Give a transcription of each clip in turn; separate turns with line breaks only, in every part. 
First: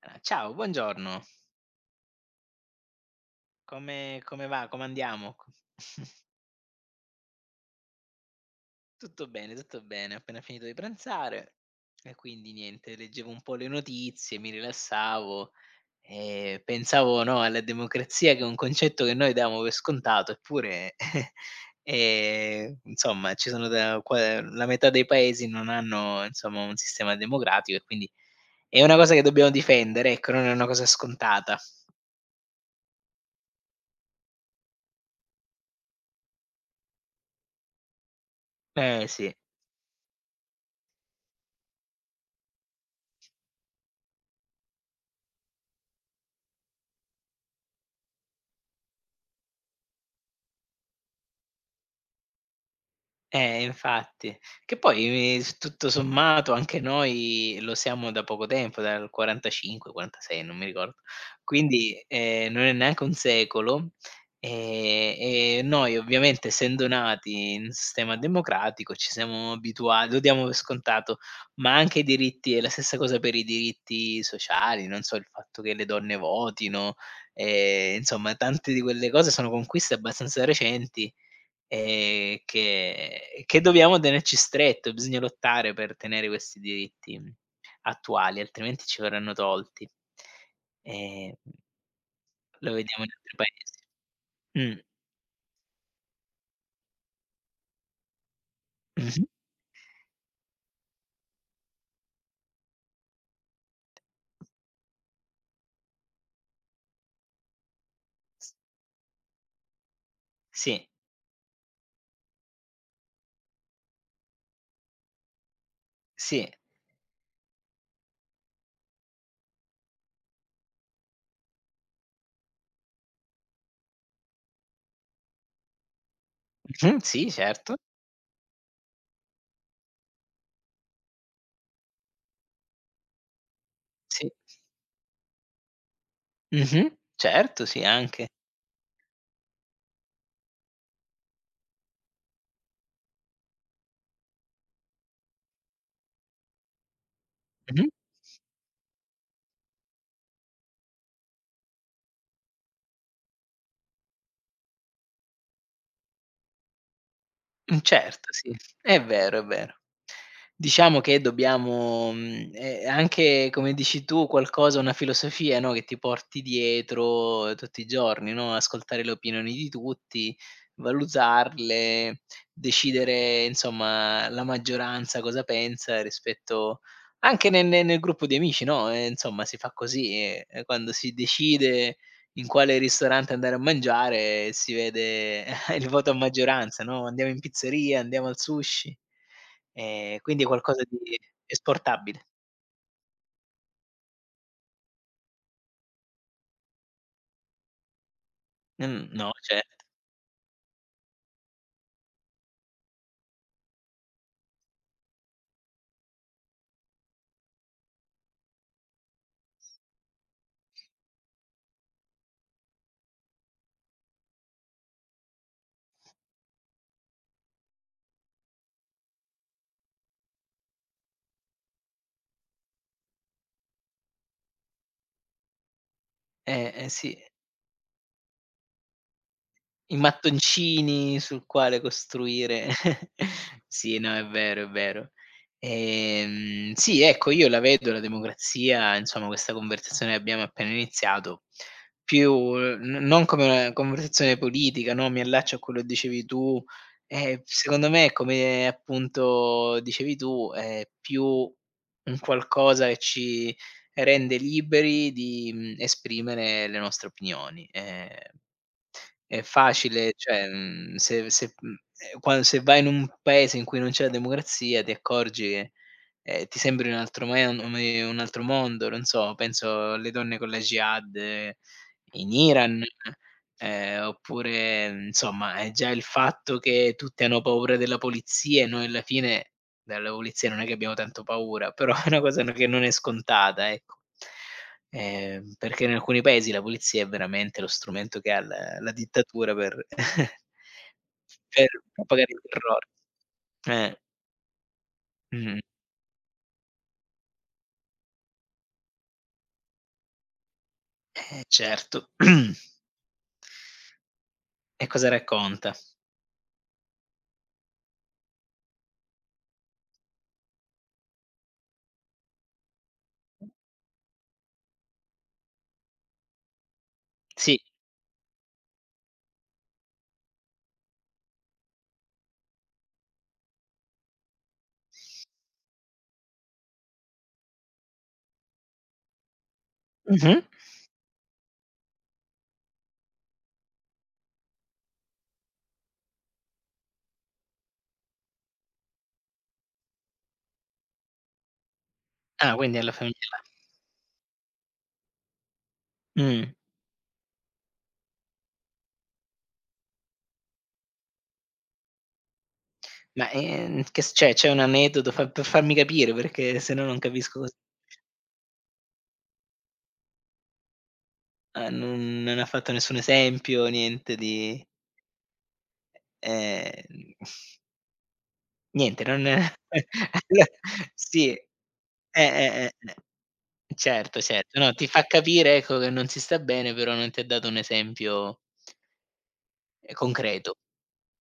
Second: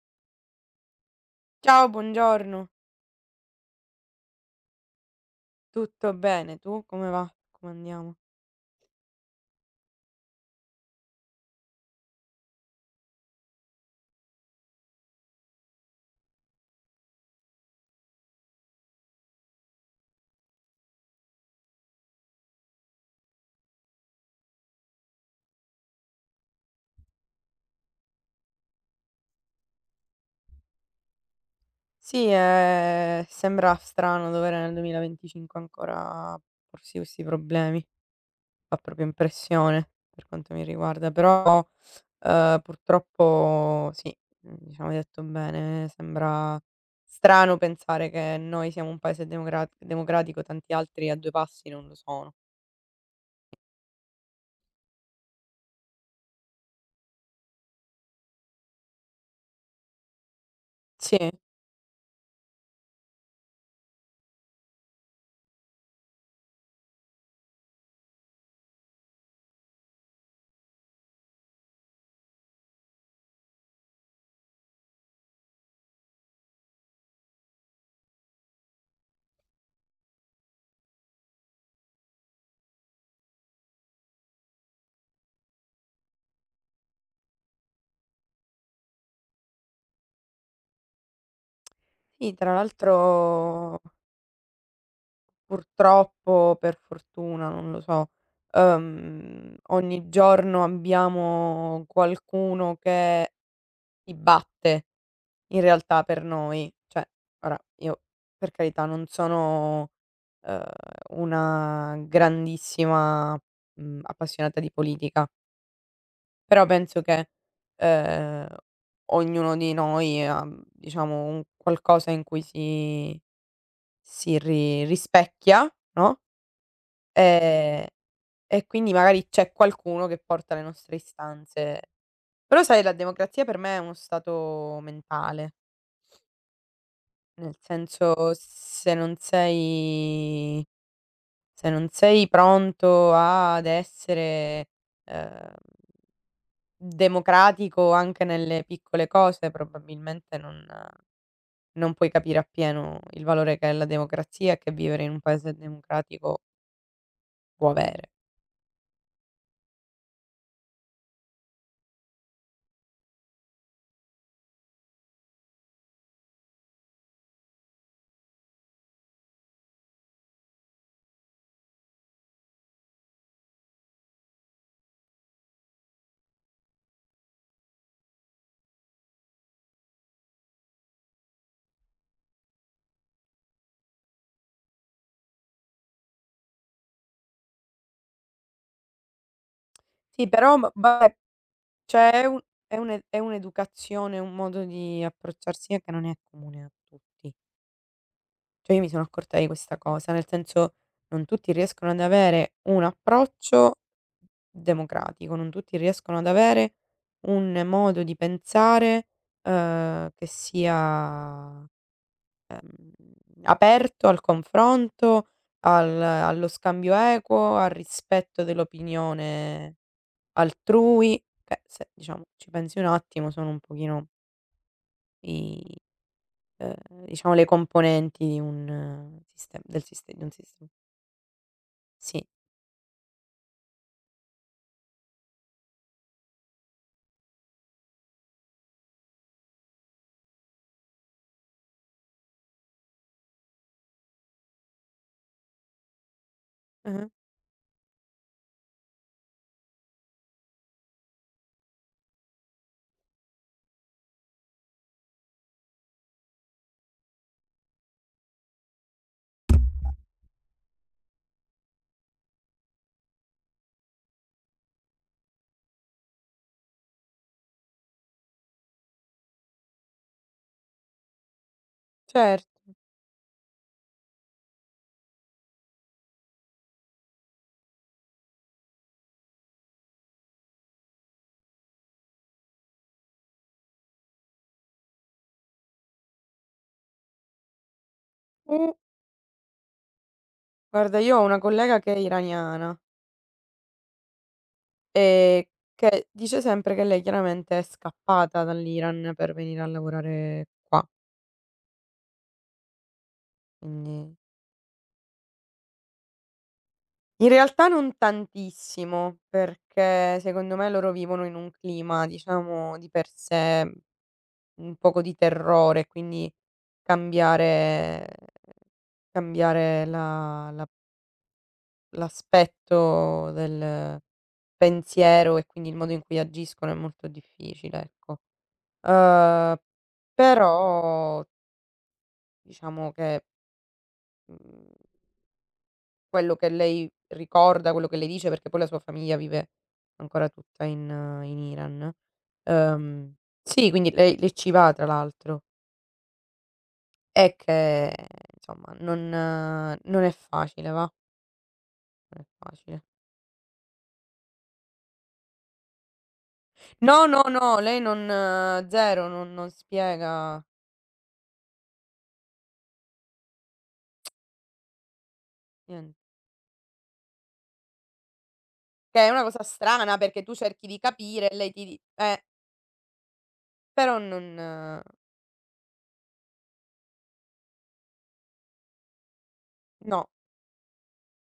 Ah, ciao, buongiorno.
Ciao, buongiorno.
Come va? Come andiamo? Co
Tutto bene, tu come va? Come andiamo?
Tutto bene, tutto bene. Ho appena finito di pranzare e quindi niente, leggevo un po' le notizie, mi rilassavo e pensavo, no, alla democrazia, che è un concetto che noi diamo per scontato, eppure, insomma, ci sono, da qua la metà dei paesi non hanno, insomma, un sistema democratico, e quindi è una cosa che dobbiamo difendere, ecco, non è una cosa scontata.
Sì, sembra strano dover nel 2025 ancora porsi questi problemi. Fa proprio
Sì.
impressione per quanto mi riguarda, però, purtroppo sì, diciamo hai detto bene, sembra strano pensare che noi siamo un paese democratico, tanti altri a due passi non lo sono.
Infatti. Che poi, s tutto sommato, anche noi lo siamo da poco tempo, dal 45, 46, non mi ricordo.
Sì,
Quindi, non è neanche un secolo, ehm, e noi, ovviamente, essendo nati in un sistema democratico ci siamo abitua lo diamo per scontato, ma anche i diritti, è la stessa cosa per i diritti sociali, non so, il fatto che le donne votino, insomma, tante di quelle cose sono conquiste abbastanza recenti. Che dobbiamo tenerci stretto, bisogna lottare per tenere questi diritti, attuali, altrimenti ci verranno tolti. Ehm,
sì, tra
Lo vediamo in altri
l'altro
paesi. Mh.
purtroppo, per fortuna, non lo so,
Mh-mh.
ogni giorno abbiamo qualcuno che si batte in realtà per noi. Cioè, ora io per
S
carità non sono, uhm,
sì,
una grandissima, appassionata di politica,
sì.
però penso che, ehm, ognuno di noi ha, diciamo un qualcosa in cui si si ri rispecchia, no.
Mh-mh, sì, certo,
ehm E quindi magari c'è qualcuno che porta le nostre istanze. Però sai la democrazia per me è uno
sì.
stato mentale,
Mh-mh,
nel
certo, sì anche.
senso se non sei pronto ad essere, ehm,
Mh-mh.
democratico anche nelle piccole cose, probabilmente non puoi capire appieno il valore che è la democrazia e che vivere in un paese democratico può avere.
Certo, sì, è vero, è vero. Diciamo che dobbiamo, anche, come dici tu, qualcosa, una filosofia, no, che ti porti dietro tutti i giorni, no, ascoltare le opinioni di tutti, valutarle, decidere, insomma, la maggioranza cosa pensa rispetto, anche nel gruppo di amici, no, insomma, si fa così, quando si decide in quale ristorante andare a mangiare si vede. Il voto a maggioranza, no, andiamo in pizzeria, andiamo al sushi.
Sì
Quindi
però m
qualcosa
vabbè,
di
cioè
esportabile.
è un è un è un'educazione, un modo di approcciarsi che non è comune a tutti. Cioè io mi sono
Mhmm, no,
accorta di
certo.
questa cosa, nel senso non tutti riescono ad avere un approccio democratico, non tutti riescono ad avere un modo di pensare, che sia, mhmm, aperto al confronto, al allo scambio equo, al rispetto dell'opinione altrui. Cioè se, diciamo, ci pensi un attimo sono un pochino I
Eh sì.
diciamo le componenti di un sistem del
I
siste di un sistema.
mattoncini sul quale
Sì.
costruire. Sì, no, è vero, è vero. Sì, ecco, io la vedo la democrazia, insomma, questa conversazione che abbiamo appena iniziato, più n non come una conversazione politica, no, mi allaccio a quello che dicevi tu,
Mh-mh.
secondo me, come appunto dicevi tu, è più un qualcosa che ci rende liberi di, esprimere le nostre opinioni. È facile, cioè, se se mhmm, quan se vai in un paese in cui non c'è la democrazia ti accorgi che, ti sembri un altro me un altro mondo, non so, penso alle donne con la jihad in
Certo.
Iran, oppure, insomma, è già il fatto che tutti hanno paura della polizia, e noi alla fine della polizia non è che abbiamo tanto paura, però è una cosa, no, che non è scontata, ecco. Perché in alcuni paesi la polizia è veramente lo strumento che ha
Uh,
la dittatura per
guarda io ho una
per
collega che è
propagare il
iraniana,
terrore. Eh,
ehm,
mh-mh.
che dice sempre che lei chiaramente è scappata dall'Iran per venire a lavorare qua,
Certo.
quindi
E cosa racconta?
in realtà non tantissimo, perché secondo me loro vivono in un clima, diciamo, di per sé un poco di terrore, quindi
Sì.
cambiare cambiare la la l'aspetto del pensiero e quindi il modo in cui agiscono è molto difficile, ecco. Uhm,
Mh-mh.
Però diciamo che, mhmm, quello che lei ricorda, quello che lei dice perché poi la sua famiglia vive ancora tutta in in Iran.
Ah, quindi alla
Uhm,
famiglia
sì, quindi lei ci va tra l'altro.
là. Mh.
È che insomma non è facile va, non è facile.
Ma, che s c'è un aneddoto, fa, per farmi capire, perché, se no, non
No, no,
capisco cos
no, lei non 0, non spiega
ah, non ha fatto nessun esempio, niente di
nien
ehm,
che
niente,
è una
non.
cosa strana perché tu cerchi di capire
Sì.
e lei ti di
Eh.
però
Certo,
non
certo. No,
no,
ti fa capire, ecco, che non si sta bene, però non ti ha dato un esempio, concreto.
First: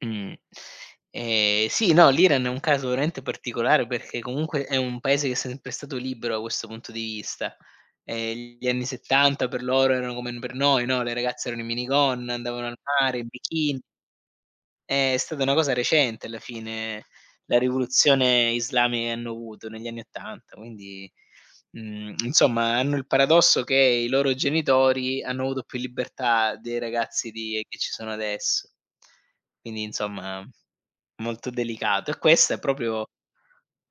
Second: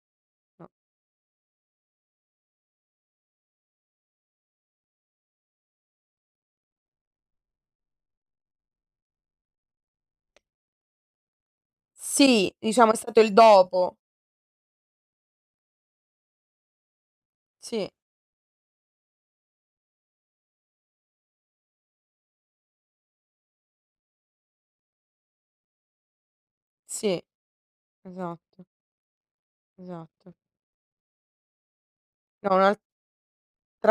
Mh.
no.
Sì, no, l'Iran è un caso veramente particolare, perché comunque è un paese che è sempre stato libero da questo punto di vista. Gli anni '70 per loro erano come per noi, no, le ragazze erano in minigonna,
Sì,
andavano al
diciamo è
mare,
stato
in
il
bikini.
dopo.
È stata una cosa recente alla fine, la
Sì,
rivoluzione islamica che hanno avuto negli anni '80, quindi, insomma, hanno il paradosso che i loro genitori hanno avuto più libertà dei
sì,
ragazzi di che ci sono
esatto,
adesso. Quindi,
esatto.
insomma, molto delicato. E questa
No,
è
un'altra
proprio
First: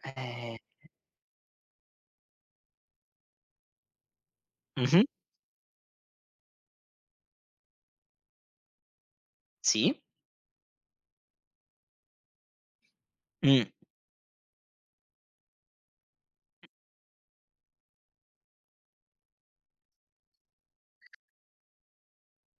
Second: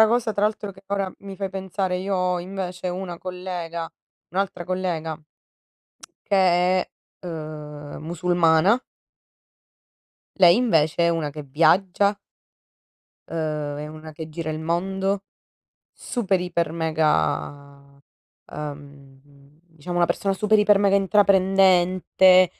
cosa tra
ehm
l'altro che ora mi fai pensare, io ho invece una collega un'altra
mh-mh,
collega che è, musulmana.
sì,
Lei invece è una che viaggia,
mh,
è una che gira il mondo, super iper mega, uhm, diciamo una persona super iper mega intraprendente,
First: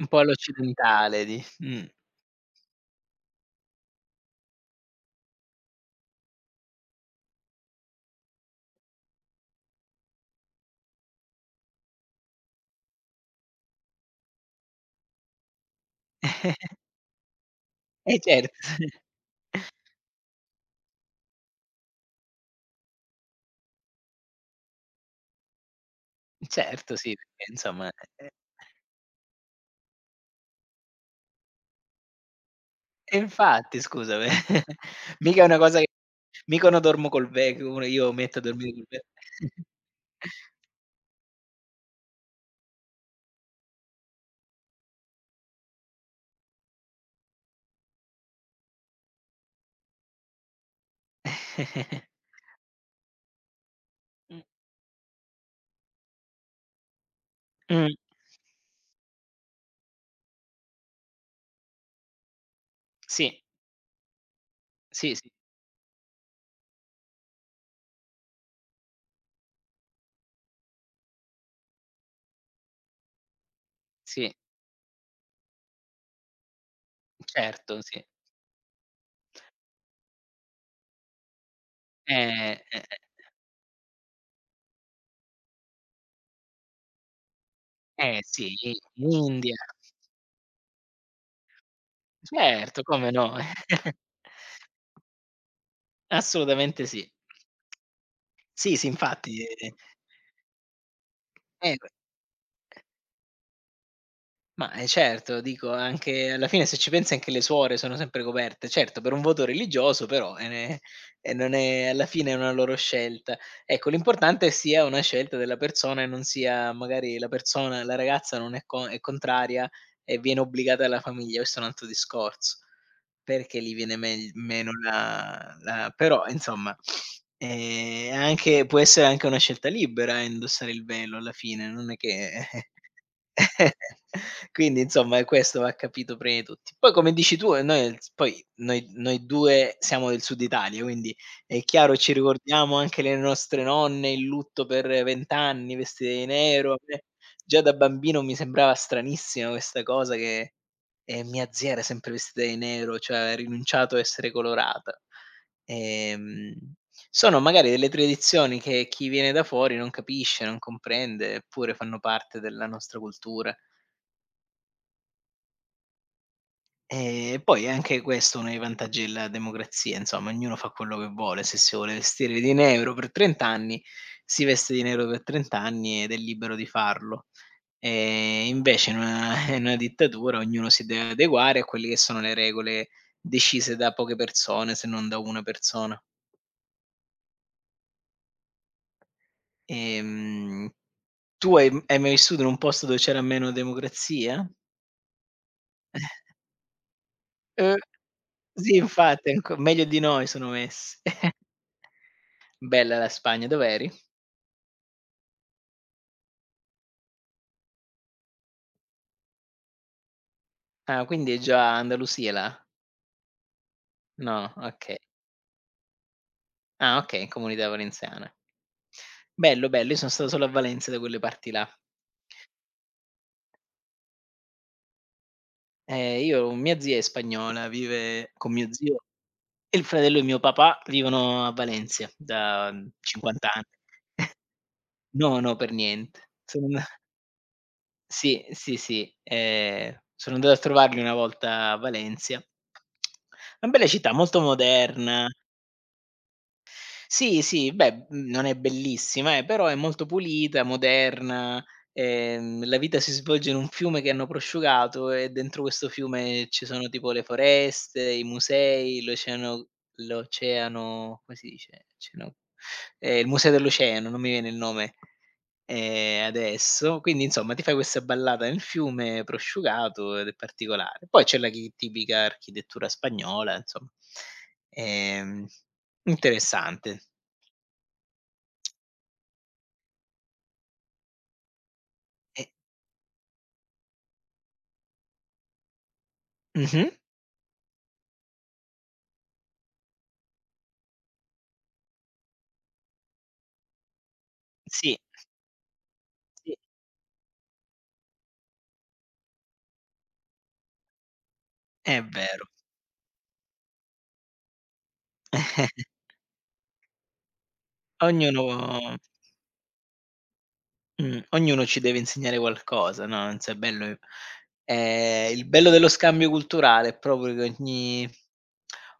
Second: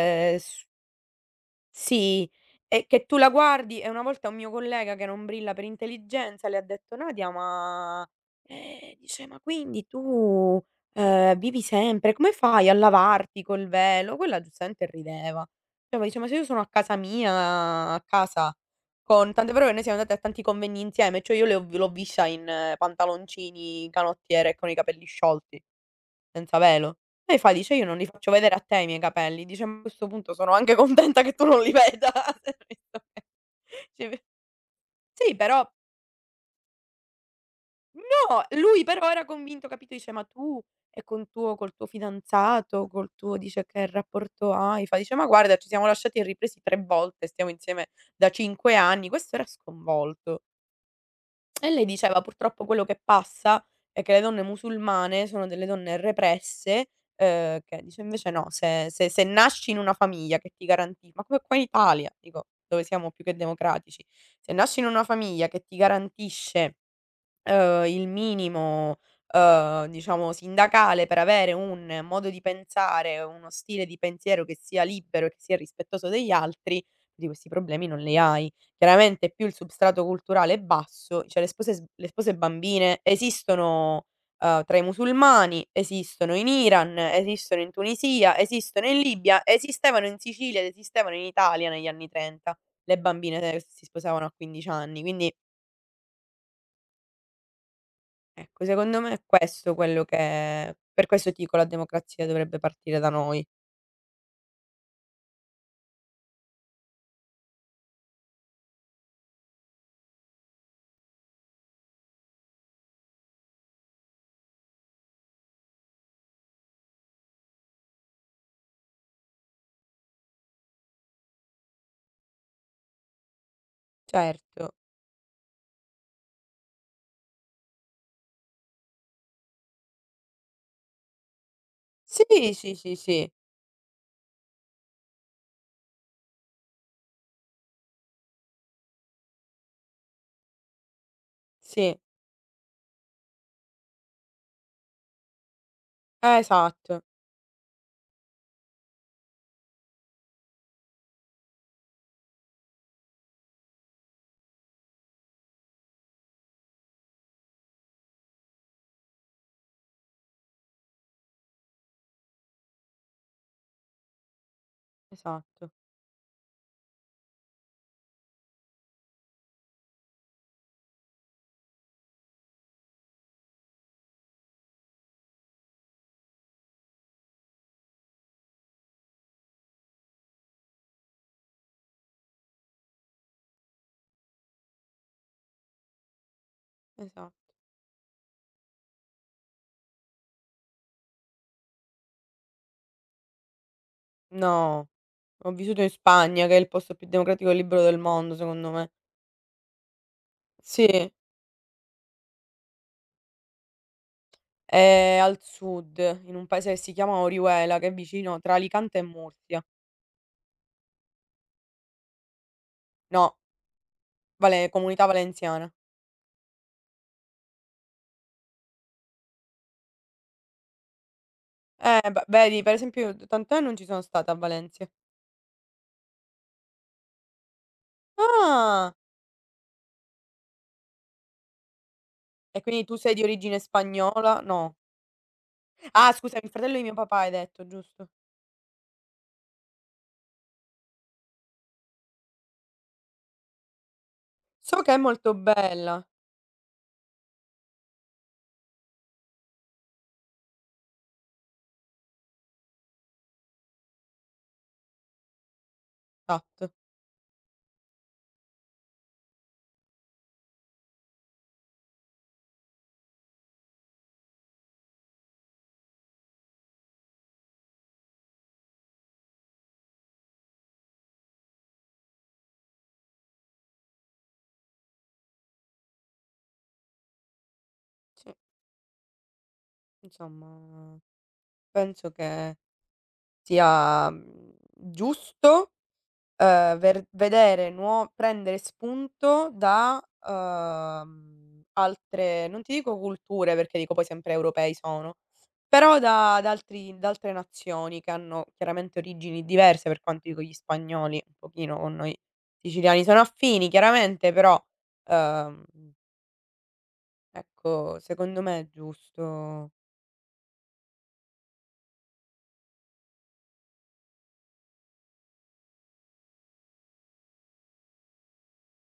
un po'
s
all'occidentale di.
sì, e che tu la guardi e una volta un mio collega che non brilla per intelligenza le ha detto: "Nadia, ma", dice: "Ma quindi tu, vivi sempre, come fai a lavarti col velo?" Quella giustamente rideva. Cioè, ma dice: "Ma se io sono a casa mia, a
Eh, certo.
casa, con", tant'è vero che noi siamo andati a tanti convegni insieme, cioè io le ho l'ho vista in pantaloncini, canottiere e con i capelli sciolti. Senza
Certo,
velo.
sì,
E
perché
fa, dice: "Io
insomma,
non li
eh
faccio vedere a te i miei capelli." Dice: "Ma a questo punto sono anche contenta che tu non li veda."
E infatti,
Dice
scusami,
sì,
mica è una
però
cosa che, mica uno dormo col vecchio, uno io metto a
no,
dormire
lui
col ve.
però era convinto, capito, dice: "Ma tu e con tuo fidanzato, col tuo" dice: "Che rapporto hai?" Fa, dice: "Ma guarda, ci siamo lasciati e ripresi 3 volte, stiamo insieme da 5 anni." Questo era sconvolto. E lei diceva: "Purtroppo quello che passa è che le
Mh,
donne musulmane sono delle donne represse, che" dice:
mh,
"Invece no, se nasci in una famiglia che ti garanti" ma come qua in Italia, dico, dove siamo più che
sì,
democratici. "Se nasci in una
sì, sì,
famiglia che ti garantisce" il minimo, diciamo sindacale per avere un modo di pensare, uno stile di
sì,
pensiero che sia libero e che sia rispettoso degli altri, di questi
certo,
problemi non
sì.
li hai. Chiaramente più il substrato culturale è basso, cioè le spose
Eh, eh,
bambine esistono, tra i musulmani, esistono in Iran, esistono in
eh
Tunisia,
sì,
esistono in
in
Libia,
India.
esistevano in Sicilia ed esistevano in Italia negli anni '30,
Certo,
le
come no.
bambine che si sposavano a 15 anni, quindi
Assolutamente sì.
ecco,
Sì, sì,
secondo me è
infatti,
questo quello che, per questo ti dico, la
eh,
democrazia dovrebbe partire da noi.
ma, certo, dico, anche alla fine, se ci pensi, anche le suore sono sempre coperte. Certo, per un voto religioso, però, e non è, alla fine è una loro scelta. Ecco, l'importante sia una scelta della persona e non sia, magari, la persona, la ragazza non è co è contraria e viene obbligata dalla famiglia, questo è un altro discorso, perché lì viene megl
Certo.
meno la la però insomma, anche, può essere anche una scelta libera, indossare il velo alla fine, non è che.
Sì, sì, sì, sì,
Quindi, insomma, questo va capito prima di tutti. Poi, come dici tu, noi s poi noi noi due siamo del Sud Italia, quindi è chiaro,
sì.
ci ricordiamo anche le nostre nonne in lutto per 20 anni, vestite di nero. A
Esatto,
me già da bambino mi sembrava stranissima questa cosa, che, mia zia era sempre vestita di nero, cioè ha rinunciato a essere colorata. Ehm, Sono magari delle tradizioni che chi viene da fuori non capisce, non comprende, eppure fanno parte della nostra cultura.
esatto,
E poi è anche questo uno dei vantaggi della democrazia, insomma, ognuno fa quello che vuole, se si vuole vestire di nero per 30 anni, si veste di nero per 30 anni, ed è libero di farlo. Invece in una in una dittatura ognuno si deve adeguare a quelle che sono le regole decise da poche persone, se non da una persona.
esatto.
Ehm, Tu hai mai vissuto in un posto dove c'era meno democrazia?
No, ho vissuto in Spagna, che è il posto più democratico e
Mh.
libero del mondo, secondo
Sì,
me.
infatti, anco meglio di noi sono messi.
Sì,
Bella la Spagna, dov'eri?
è al sud, in un paese che si chiama Orihuela, che è vicino tra Alicante e Murcia.
Ah, quindi è già Andalusia là?
No,
No,
vale,
okay.
Comunità Valenziana.
Ah, okay, Comunità Valenziana. Bello, bello, io sono stato solo a Valencia da quelle parti là.
Beh, vedi, per esempio, io tant'è non ci sono stata a Valencia.
Io, mia zia è spagnola, vive con mio
Ah!
zio, e il fratello di mio papà vivono a Valencia
E
da
quindi tu sei di
50
origine
anni.
spagnola? No.
No, no, per
Ah
niente.
scusami, il
Son
fratello di mio papà hai detto, giusto.
Sì, sì, sì, sono andato a trovarli una volta a Valencia. Una bella città, molto
So che è
moderna.
molto bella.
Sì, sì, beh, non è bellissima, però è molto pulita, moderna, la vita si svolge in un fiume che hanno prosciugato, e dentro questo fiume ci
Esatto.
sono, tipo, le foreste, i musei, l'oceano come si dice? Oceano Il museo dell'oceano, non mi viene il nome. Adesso, quindi, insomma, ti fai questa ballata nel fiume prosciugato ed è particolare. Poi c'è la chi tipica architettura spagnola, insomma. Ehm, Interessante.
Sì, insomma penso
E
che sia, giusto,
mh-mh.
ver vedere nuo prendere spunto da, uhm, altre non ti dico culture, perché dico poi sempre europei
Sì,
sono, però da da
sì,
altri da altre nazioni che hanno chiaramente origini diverse, per quanto dico gli spagnoli un pochino con
è
noi
vero.
siciliani sono affini chiaramente, però, uhm, ecco secondo
Ognuno
me è giusto.
ognuno ci deve insegnare qualcosa, no, non so, è bello, il bello dello scambio culturale è proprio che ogni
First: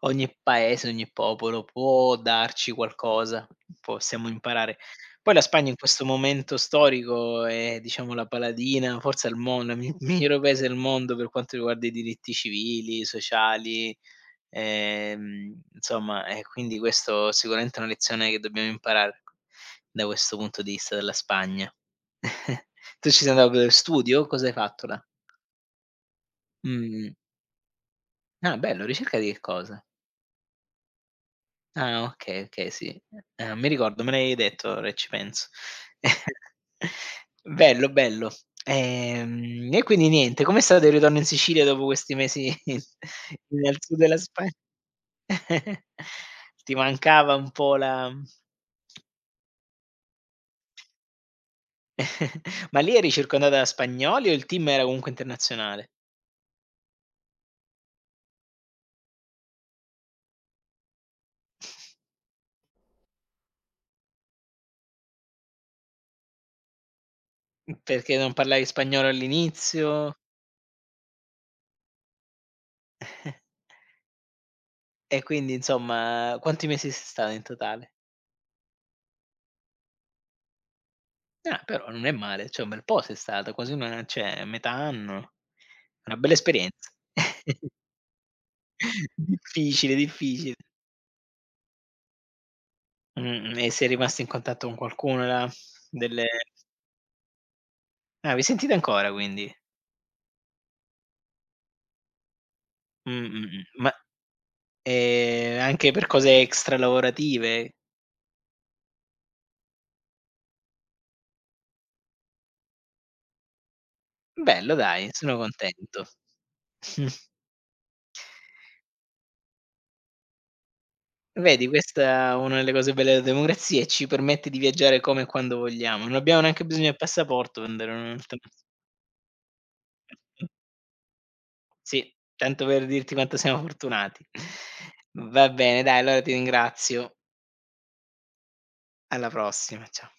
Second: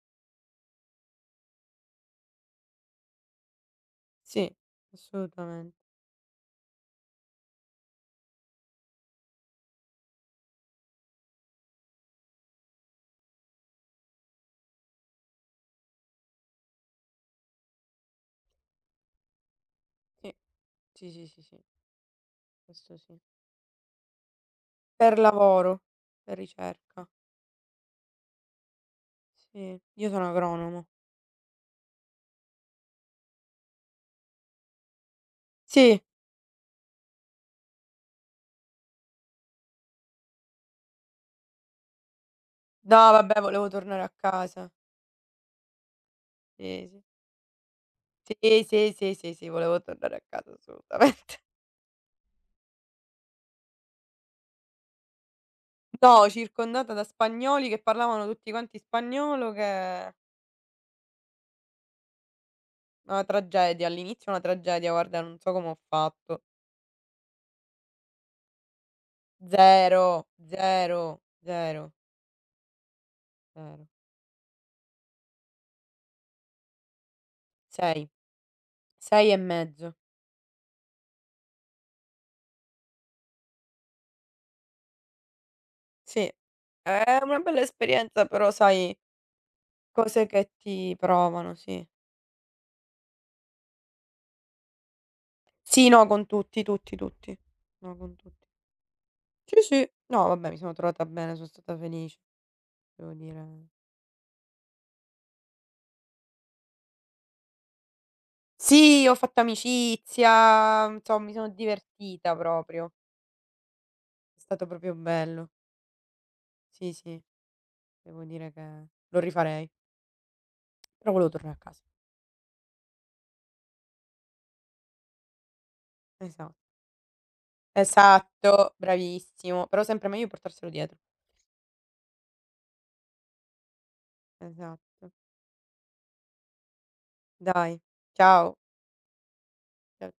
ogni paese, ogni popolo può darci qualcosa, possiamo
Sì,
imparare. Poi la Spagna in
assolutamente.
questo momento storico è, diciamo, la paladina, forse al mondo, il mi migliore paese del mondo per quanto riguarda i diritti civili, sociali. Insomma, e quindi questo, sicuramente, è una lezione che dobbiamo imparare da questo punto di vista
Sì,
della
sì, sì, sì, sì,
Spagna.
questo
Tu
sì.
ci sei andato per studio? Cosa hai fatto là?
Per lavoro, per ricerca.
Mh. Ah, bello, ricerca di che
Sì,
cosa?
io sono agronomo.
Ah, okay, okay, sì. Mi ricordo, me l'avevi detto, ora che ci penso.
Sì,
Bello, bello. E quindi niente, com'è stato il ritorno in Sicilia dopo questi mesi
no vabbè volevo
al sud
tornare a
della Spagna?
casa.
Ti
Sì, sì.
mancava un po' la.
Sì, sì, sì, sì, sì, volevo tornare a casa assolutamente.
Ma lì eri circondata da spagnoli o il team era comunque internazionale?
No, circondata da spagnoli che parlavano tutti quanti spagnolo che una tragedia, all'inizio una tragedia, guarda non so come ho fatto.
Perché non parlavi spagnolo
0,
all'inizio?
0, 0,
Eh,
0,
E quindi, insomma, quanti mesi sei stata in totale?
6, 6 e mezzo.
Ah, però non è male, cioè, un bel po' sei stata, quasi una cioè metà anno. Una
Sì,
bella esperienza.
è una bella esperienza però sai,
Difficile,
cose che
difficile.
ti provano, sì.
Mh-mh, e sei rimasta in contatto con qualcuno là
Sì, no,
delle
con tutti, tutti, tutti. No, con
ah, vi
tutti.
sentite ancora, quindi?
Sì, sì. No, vabbè, mi sono trovata bene, sono stata felice, devo
Mh-mh.
dire.
Ma, anche per cose extra lavorative?
Sì, ho fatto amicizia, insomma, mi sono divertita proprio. È stato
Bello
proprio
dai, sono
bello.
contento.
Sì, sì, devo dire che lo rifarei. Però volevo tornare a
Vedi,
casa.
questa è una delle cose belle della democrazia, e ci permette di viaggiare come e quando vogliamo. Non abbiamo
Esa
neanche bisogno del passaporto per andare in un altro.
esatto, bravissimo. Però sempre meglio portarselo dietro.
Sì, tanto per dirti quanto siamo fortunati.
Esatto.
Va bene, dai, allora ti ringrazio.
Dai, ciao.
Alla prossima, ciao.
Cia